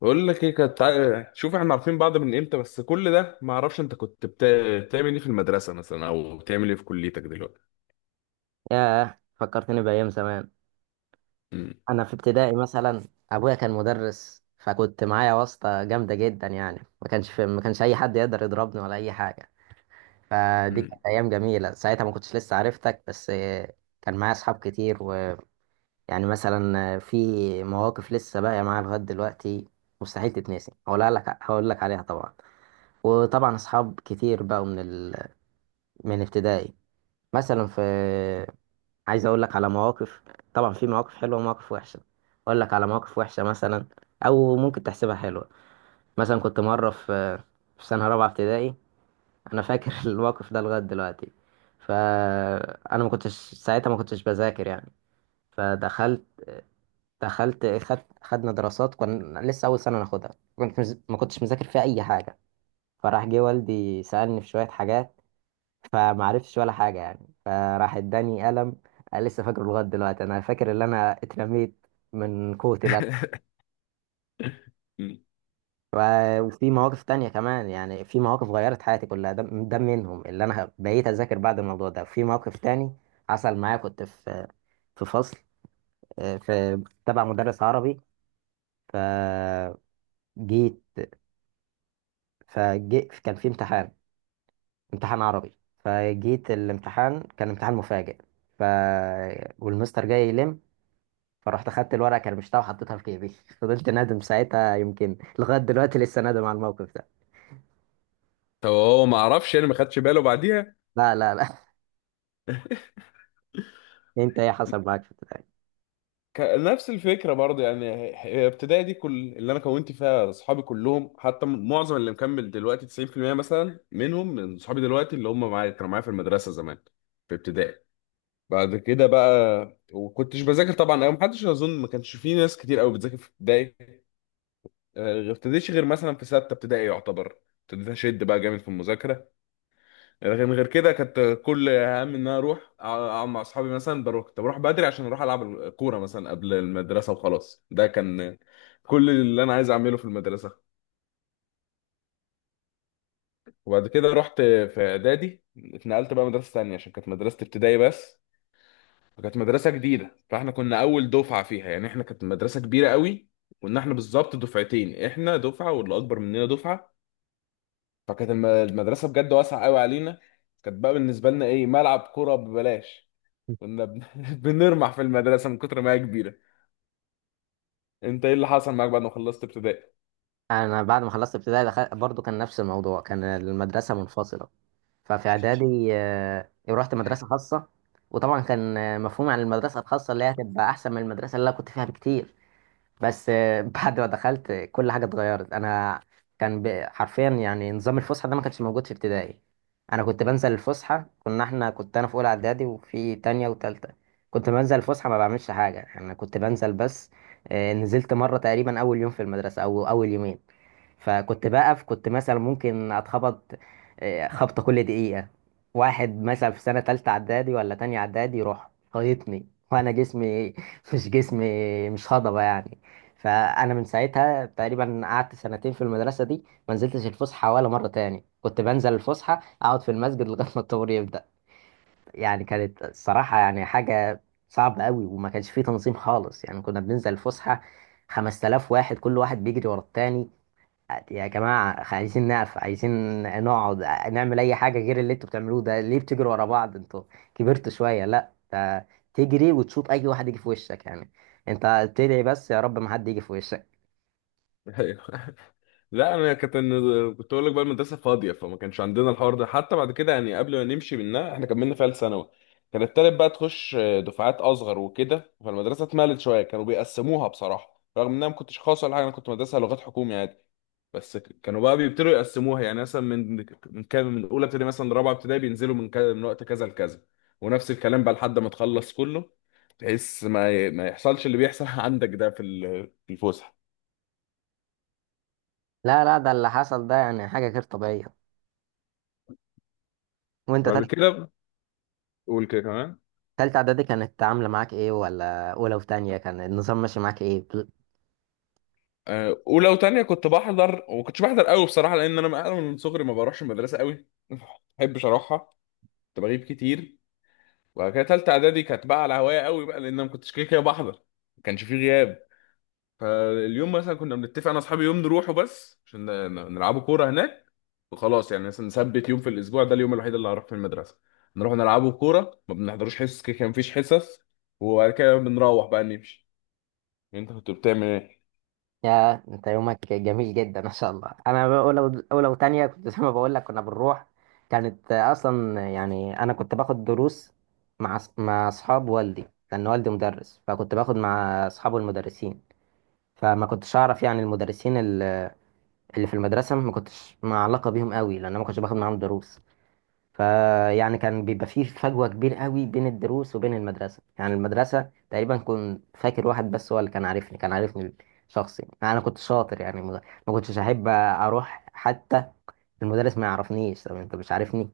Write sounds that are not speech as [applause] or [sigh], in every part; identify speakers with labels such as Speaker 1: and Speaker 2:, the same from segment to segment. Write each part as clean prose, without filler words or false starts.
Speaker 1: بقول لك ايه كانت شوف، احنا عارفين بعض من امتى، بس كل ده ما اعرفش انت كنت بتعمل ايه في المدرسه مثلا، او بتعمل ايه في كليتك دلوقتي؟
Speaker 2: ياه، فكرتني بأيام زمان.
Speaker 1: مم.
Speaker 2: أنا في ابتدائي مثلا، أبويا كان مدرس فكنت معايا واسطة جامدة جدا. يعني ما كانش أي حد يقدر يضربني ولا أي حاجة. فدي
Speaker 1: مم.
Speaker 2: كانت أيام جميلة، ساعتها ما كنتش لسه عرفتك. بس كان معايا أصحاب كتير. ويعني مثلا في مواقف لسه باقية معايا لغاية دلوقتي، مستحيل تتنسي، هقولها لك، هقول لك عليها طبعا. وطبعا أصحاب كتير بقوا من ابتدائي. مثلا في، عايز اقول لك على مواقف. طبعا في مواقف حلوه ومواقف وحشه. اقول لك على مواقف وحشه مثلا، او ممكن تحسبها حلوه. مثلا كنت مره في في سنه رابعه ابتدائي، انا فاكر [laughs] الموقف ده لغايه دلوقتي. فانا ما كنتش ساعتها، ما كنتش بذاكر يعني. فدخلت دخلت خد خدنا دراسات، كنا لسه اول سنه ناخدها. ما كنتش مذاكر فيها اي حاجه. فراح جه والدي سالني في شويه حاجات، فمعرفتش ولا حاجة يعني. فراح اداني قلم، أنا لسه فاكره لغاية دلوقتي. أنا فاكر إن أنا اترميت من قوة القلم.
Speaker 1: [laughs] مم.
Speaker 2: و- وفي مواقف تانية كمان. يعني في مواقف غيرت حياتي كلها، ده منهم. اللي أنا بقيت أذاكر بعد الموضوع ده. في موقف تاني حصل معايا، كنت في فصل، في تبع مدرس عربي. فجيت فجيت كان في امتحان، امتحان عربي. فجيت الامتحان كان امتحان مفاجئ، ف والمستر جاي يلم. فرحت اخدت الورقه كرمشتها وحطيتها في جيبي [laughs] فضلت نادم ساعتها، يمكن لغايه دلوقتي لسه نادم على الموقف ده.
Speaker 1: طب هو ما اعرفش، يعني ما خدش باله بعديها؟
Speaker 2: لا لا لا. [laughs] انت ايه حصل معاك في ابتدائي؟
Speaker 1: نفس الفكره برضه، يعني ابتدائي دي كل اللي انا كونت فيها اصحابي كلهم، حتى معظم اللي مكمل دلوقتي 90% مثلا منهم من اصحابي دلوقتي، اللي هم معايا كانوا معايا في المدرسه زمان في ابتدائي. بعد كده بقى وكنتش بذاكر طبعا قوي، محدش اظن ما كانش في ناس كتير قوي بتذاكر في ابتدائي. ابتديتش غير مثلا في سته ابتدائي يعتبر، ابتديت اشد بقى جامد في المذاكره. لكن غير كده كانت كل همي ان انا اروح اقعد مع اصحابي، مثلا بروح كنت بروح بدري عشان اروح العب كوره مثلا قبل المدرسه، وخلاص. ده كان كل اللي انا عايز اعمله في المدرسه. وبعد كده رحت في اعدادي، اتنقلت بقى مدرسه تانية عشان كانت مدرسه ابتدائي بس. فكانت مدرسة جديدة، فاحنا كنا أول دفعة فيها، يعني احنا كانت مدرسة كبيرة قوي. كنا احنا بالظبط دفعتين، احنا دفعة واللي أكبر مننا دفعة. فكانت المدرسة بجد واسعة قوي علينا. كانت بقى بالنسبة لنا إيه؟ ملعب كورة ببلاش. كنا بن... [laughs] بنرمح في المدرسة من كتر ما هي كبيرة. أنت إيه اللي حصل معاك بعد ما خلصت ابتدائي؟
Speaker 2: انا بعد ما خلصت ابتدائي دخلت، برضو كان نفس الموضوع، كان المدرسه منفصله. ففي اعدادي، رحت مدرسه خاصه. وطبعا كان مفهومي عن المدرسه الخاصه اللي هي هتبقى احسن من المدرسه اللي انا كنت فيها بكتير. بس [laughs] بعد ما دخلت كل حاجه اتغيرت. انا كان حرفيا يعني نظام الفسحه ده ما كانش موجود في ابتدائي. انا كنت بنزل الفسحه، كنا احنا كنت انا في اولى اعدادي وفي تانية وتالتة. كنت بنزل الفسحه ما بعملش حاجه، انا كنت بنزل بس. نزلت مره تقريبا اول يوم في المدرسه او اول يومين، فكنت بقف، كنت مثلا ممكن اتخبط خبطة كل دقيقة. واحد مثلا في سنة تالتة اعدادي ولا تانية اعدادي يروح خايطني وانا جسمي [laughs] مش جسمي، مش هضبة يعني. فانا من ساعتها تقريبا قعدت سنتين في المدرسة دي ما نزلتش الفسحة ولا مرة تاني. كنت بنزل الفسحة اقعد في المسجد لغاية ما الطابور يبدأ. يعني كانت الصراحة يعني حاجة صعبة قوي، وما كانش فيه تنظيم خالص. يعني كنا بننزل الفسحة 5000 واحد، كل واحد بيجري ورا التاني. يا جماعة، عايزين نقف، عايزين نقعد، نعمل أي حاجة غير اللي انتوا بتعملوه ده. ليه بتجروا ورا بعض انتوا؟ كبرتوا شوية. لا ده، تجري وتشوط أي واحد يجي في وشك يعني. انت تدعي بس يا رب ما حد يجي في وشك.
Speaker 1: [laughs] لا انا كنت، كنت اقول لك بقى المدرسه فاضيه، فما كانش عندنا الحوار ده. حتى بعد كده، يعني قبل ما نمشي منها، احنا كملنا فيها ثانوي. كان التالت بقى تخش دفعات اصغر وكده، فالمدرسه اتملت شويه، كانوا بيقسموها بصراحه، رغم ان انا ما كنتش خاص ولا حاجه، انا كنت مدرسه لغات حكومي عادي. بس كانوا بقى بيبتدوا يقسموها، يعني مثلا من كام، من اولى ابتدائي مثلا لرابعه ابتدائي بينزلوا من كذا، من وقت كذا لكذا. ونفس الكلام بقى لحد ما تخلص كله. تحس ما ما يحصلش اللي بيحصل [laughs] عندك ده في في الفسحه.
Speaker 2: لا لا، ده اللي حصل ده يعني حاجة غير طبيعية. وانت
Speaker 1: بعد
Speaker 2: تالتة،
Speaker 1: كده قول كده كمان.
Speaker 2: تالتة إعدادي كانت عاملة معاك ايه؟ ولا أولى وتانية كان النظام ماشي معاك ايه؟
Speaker 1: اولى وتانية كنت بحضر وما كنتش بحضر قوي بصراحه، لان انا من أنا من صغري ما بروحش المدرسه قوي، ما بحبش اروحها. كنت بغيب كتير. وبعد كده تالتة اعدادي كانت بقى على هوايه قوي بقى، لان أنا ما كنتش كده كده بحضر. ما كانش فيه غياب. فاليوم مثلا كنا بنتفق انا واصحابي يوم نروحه بس عشان نلعبوا كوره هناك. وخلاص، يعني مثلا نثبت يوم في الاسبوع، ده اليوم الوحيد اللي هروح في المدرسه. نروح نلعبوا كوره، ما بنحضروش حصص، كده كان مفيش حصص. وبعد كده بنروح بقى نمشي. انت كنت بتعمل ايه؟
Speaker 2: يا انت يومك جميل جدا ما شاء الله. انا اولى، اولى وتانية كنت زي ما بقول لك كنا بنروح. كانت اصلا يعني انا كنت باخد دروس مع اصحاب والدي، لان والدي مدرس فكنت باخد مع اصحابه المدرسين. فما كنتش اعرف يعني المدرسين اللي في المدرسه، ما كنتش مع علاقه بيهم قوي لان انا ما كنتش باخد معاهم دروس. فيعني كان بيبقى فيه فجوة كبيرة قوي بين الدروس وبين المدرسة. يعني المدرسة تقريبا كنت فاكر واحد بس هو اللي كان عارفني شخصي. يعني أنا كنت شاطر يعني، ما كنتش أحب أروح حتى. المدرس ما يعرفنيش، طب أنت مش عارفني،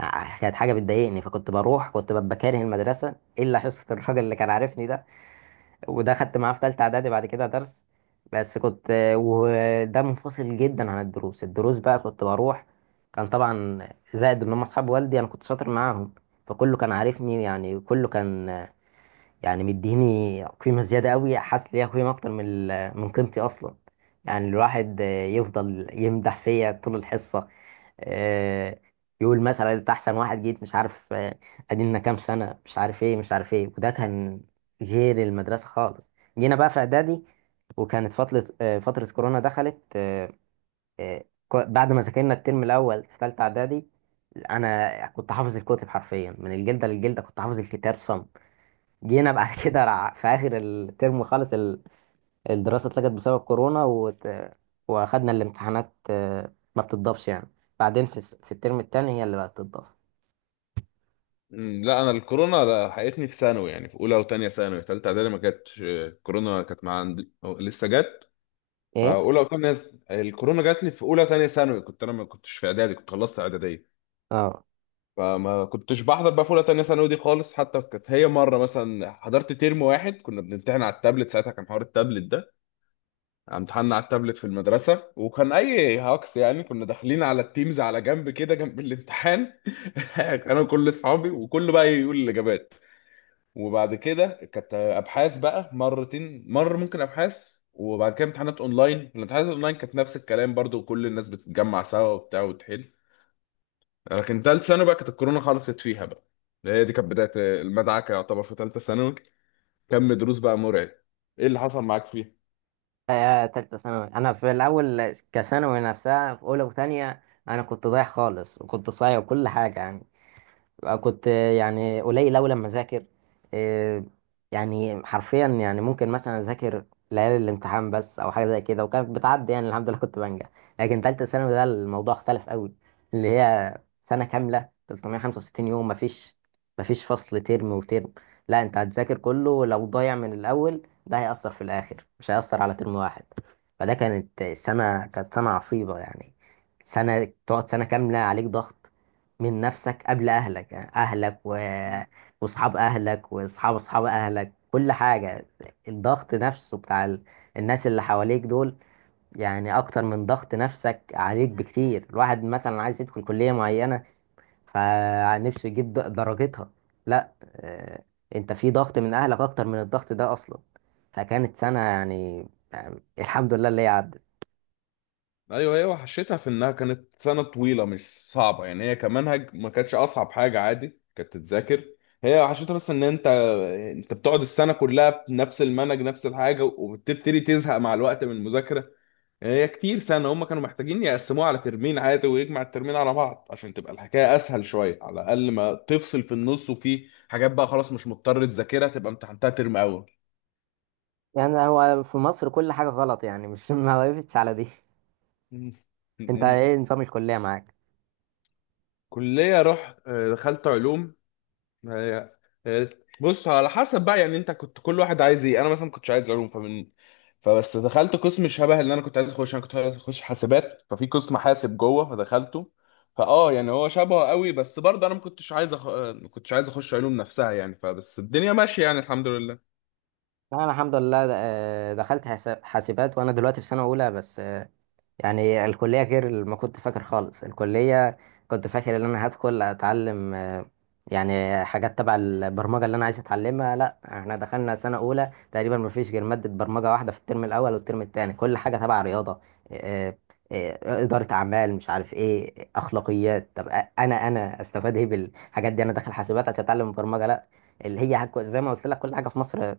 Speaker 2: كانت حاجة بتضايقني. فكنت بروح كنت ببقى كاره المدرسة إلا حصة الراجل اللي كان عارفني ده، وده خدت معاه في تالتة اعدادي بعد كده درس. بس كنت، وده منفصل جدا عن الدروس. الدروس بقى كنت بروح، كان طبعا زائد ان هم اصحاب والدي، انا كنت شاطر معاهم فكله كان عارفني. يعني كله كان يعني مديني قيمة زيادة قوي، حاسس ليها قيمة أكتر من من قيمتي أصلا. يعني الواحد يفضل يمدح فيا طول الحصة. آه، يقول مثلا أنت أحسن واحد جيت، مش عارف أدينا كام سنة، مش عارف إيه مش عارف إيه. وده كان غير المدرسة خالص. جينا بقى في إعدادي، وكانت فترة فترة كورونا. دخلت بعد ما ذاكرنا الترم الأول في تالتة إعدادي، أنا كنت حافظ الكتب حرفيا من الجلدة للجلدة، كنت حافظ الكتاب صم. جينا بعد [laughs] كده في اخر الترم خالص، الدراسه اتلغت بسبب كورونا واخدنا الامتحانات ما بتضافش يعني. بعدين في في الترم التاني هي اللي بقت تضاف.
Speaker 1: مم، لا انا الكورونا لحقتني في ثانوي، يعني في اولى وثانيه ثانوي. ثالثه اعدادي ما جاتش الكورونا، كانت مع عندي أو لسه جت.
Speaker 2: ايه.
Speaker 1: فاولى وثانيه، الكورونا جات لي في اولى وثانيه ثانوي. كنت انا ما كنتش في اعدادي، كنت خلصت اعداديه.
Speaker 2: اه.
Speaker 1: فما كنتش بحضر بقى في اولى وثانيه ثانوي دي خالص. حتى كانت هي مره مثلا حضرت ترم واحد، كنا بنمتحن على التابلت، ساعتها كان حوار التابلت ده. يعني امتحنا على التابلت في المدرسه، وكان اي هاكس، يعني كنا داخلين على التيمز على جنب كده جنب الامتحان. [laughs] انا وكل اصحابي وكله بقى يقول الاجابات. وبعد كده كانت ابحاث بقى مرتين، مره ممكن ابحاث وبعد كده امتحانات اونلاين. الامتحانات اونلاين كانت نفس الكلام برضو، كل الناس بتتجمع سوا وبتاع وتحل. لكن تالت ثانوي بقى كانت الكورونا خلصت فيها بقى. هي دي كانت بدايه المدعكه يعتبر في تالته ثانوي. كم دروس بقى مرعب. ايه اللي حصل معاك فيها؟
Speaker 2: تالتة ثانوي انا في الاول كثانوي نفسها في اولى وثانيه انا كنت ضايع خالص وكنت صايع وكل حاجه يعني. كنت يعني قليل أوي لما أذاكر. إيه، يعني حرفيا يعني ممكن مثلا أذاكر ليالي الامتحان بس أو حاجة زي كده، وكانت بتعدي يعني الحمد لله كنت بنجح. لكن تالتة ثانوي ده الموضوع اختلف أوي، اللي هي سنة كاملة 365 يوم، مفيش فصل ترم وترم. لا أنت هتذاكر كله، لو ضايع من الأول ده هيأثر في الآخر مش هيأثر على ترم واحد. فده كانت سنة عصيبة يعني. سنة تقعد سنة كاملة عليك ضغط من نفسك قبل أهلك. يعني أهلك وأصحاب أهلك وأصحاب أصحاب أهلك كل حاجة. الضغط نفسه بتاع الناس اللي حواليك دول يعني أكتر من ضغط نفسك عليك بكتير. الواحد مثلا عايز يدخل كلية معينة فنفسه يجيب درجتها. لا أنت في ضغط من أهلك أكتر من الضغط ده أصلا. فكانت سنة يعني الحمد لله اللي هي عدت.
Speaker 1: ايوه، هي وحشتها في انها كانت سنه طويله، مش صعبه يعني، هي كمنهج ما كانتش اصعب حاجه، عادي كانت تتذاكر. هي وحشتها بس ان انت، انت بتقعد السنه كلها بنفس المنهج نفس الحاجه، وبتبتدي تزهق مع الوقت من المذاكره. يعني هي كتير سنه، هم كانوا محتاجين يقسموها على ترمين عادي ويجمع الترمين على بعض عشان تبقى الحكايه اسهل شويه على الاقل، ما تفصل في النص وفي حاجات بقى خلاص مش مضطر تذاكرها، تبقى امتحنتها ترم اول.
Speaker 2: يعني هو في مصر كل حاجة غلط يعني، مش [laughs] ما وقفتش على دي. أنت
Speaker 1: [laughs]
Speaker 2: إيه نظام الكلية معاك؟
Speaker 1: كليه رحت، دخلت علوم. هي- هي- بص، على حسب بقى، يعني انت كنت كل واحد عايز ايه. انا مثلا ما كنتش عايز علوم، فبس دخلت قسم شبه اللي انا كنت عايز اخش. انا كنت عايز اخش حاسبات، ففي قسم حاسب جوه، فدخلته. فاه يعني هو شبهه قوي، بس برضه انا ما كنتش عايز ما كنتش عايز اخش علوم نفسها. يعني فبس الدنيا ماشيه، يعني الحمد لله.
Speaker 2: لا انا الحمد لله دخلت حاسبات، وانا دلوقتي في سنه اولى بس. يعني الكليه غير اللي ما كنت فاكر خالص. الكليه كنت فاكر ان انا هدخل اتعلم يعني حاجات تبع البرمجه اللي انا عايز اتعلمها. لا، احنا دخلنا سنه اولى تقريبا ما فيش غير ماده برمجه واحده في الترم الاول والترم الثاني. كل حاجه تبع رياضه، آه، اداره اعمال، مش عارف ايه، اخلاقيات. طب انا استفاد ايه بالحاجات دي؟ انا داخل حاسبات عشان اتعلم برمجه. لا، اللي هي زي ما قلت لك كل حاجه في مصر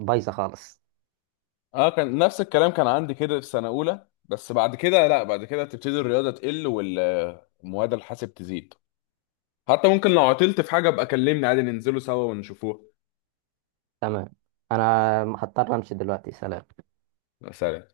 Speaker 2: بايظه خالص.
Speaker 1: اه كان نفس الكلام، كان عندي كده في سنه اولى، بس بعد كده لا، بعد كده تبتدي الرياضه تقل والمواد الحاسب تزيد. حتى ممكن لو عطلت في حاجه ابقى كلمني عادي، ننزلوا سوا ونشوفوها.
Speaker 2: تمام. انا هضطر امشي دلوقتي، سلام.
Speaker 1: سلام.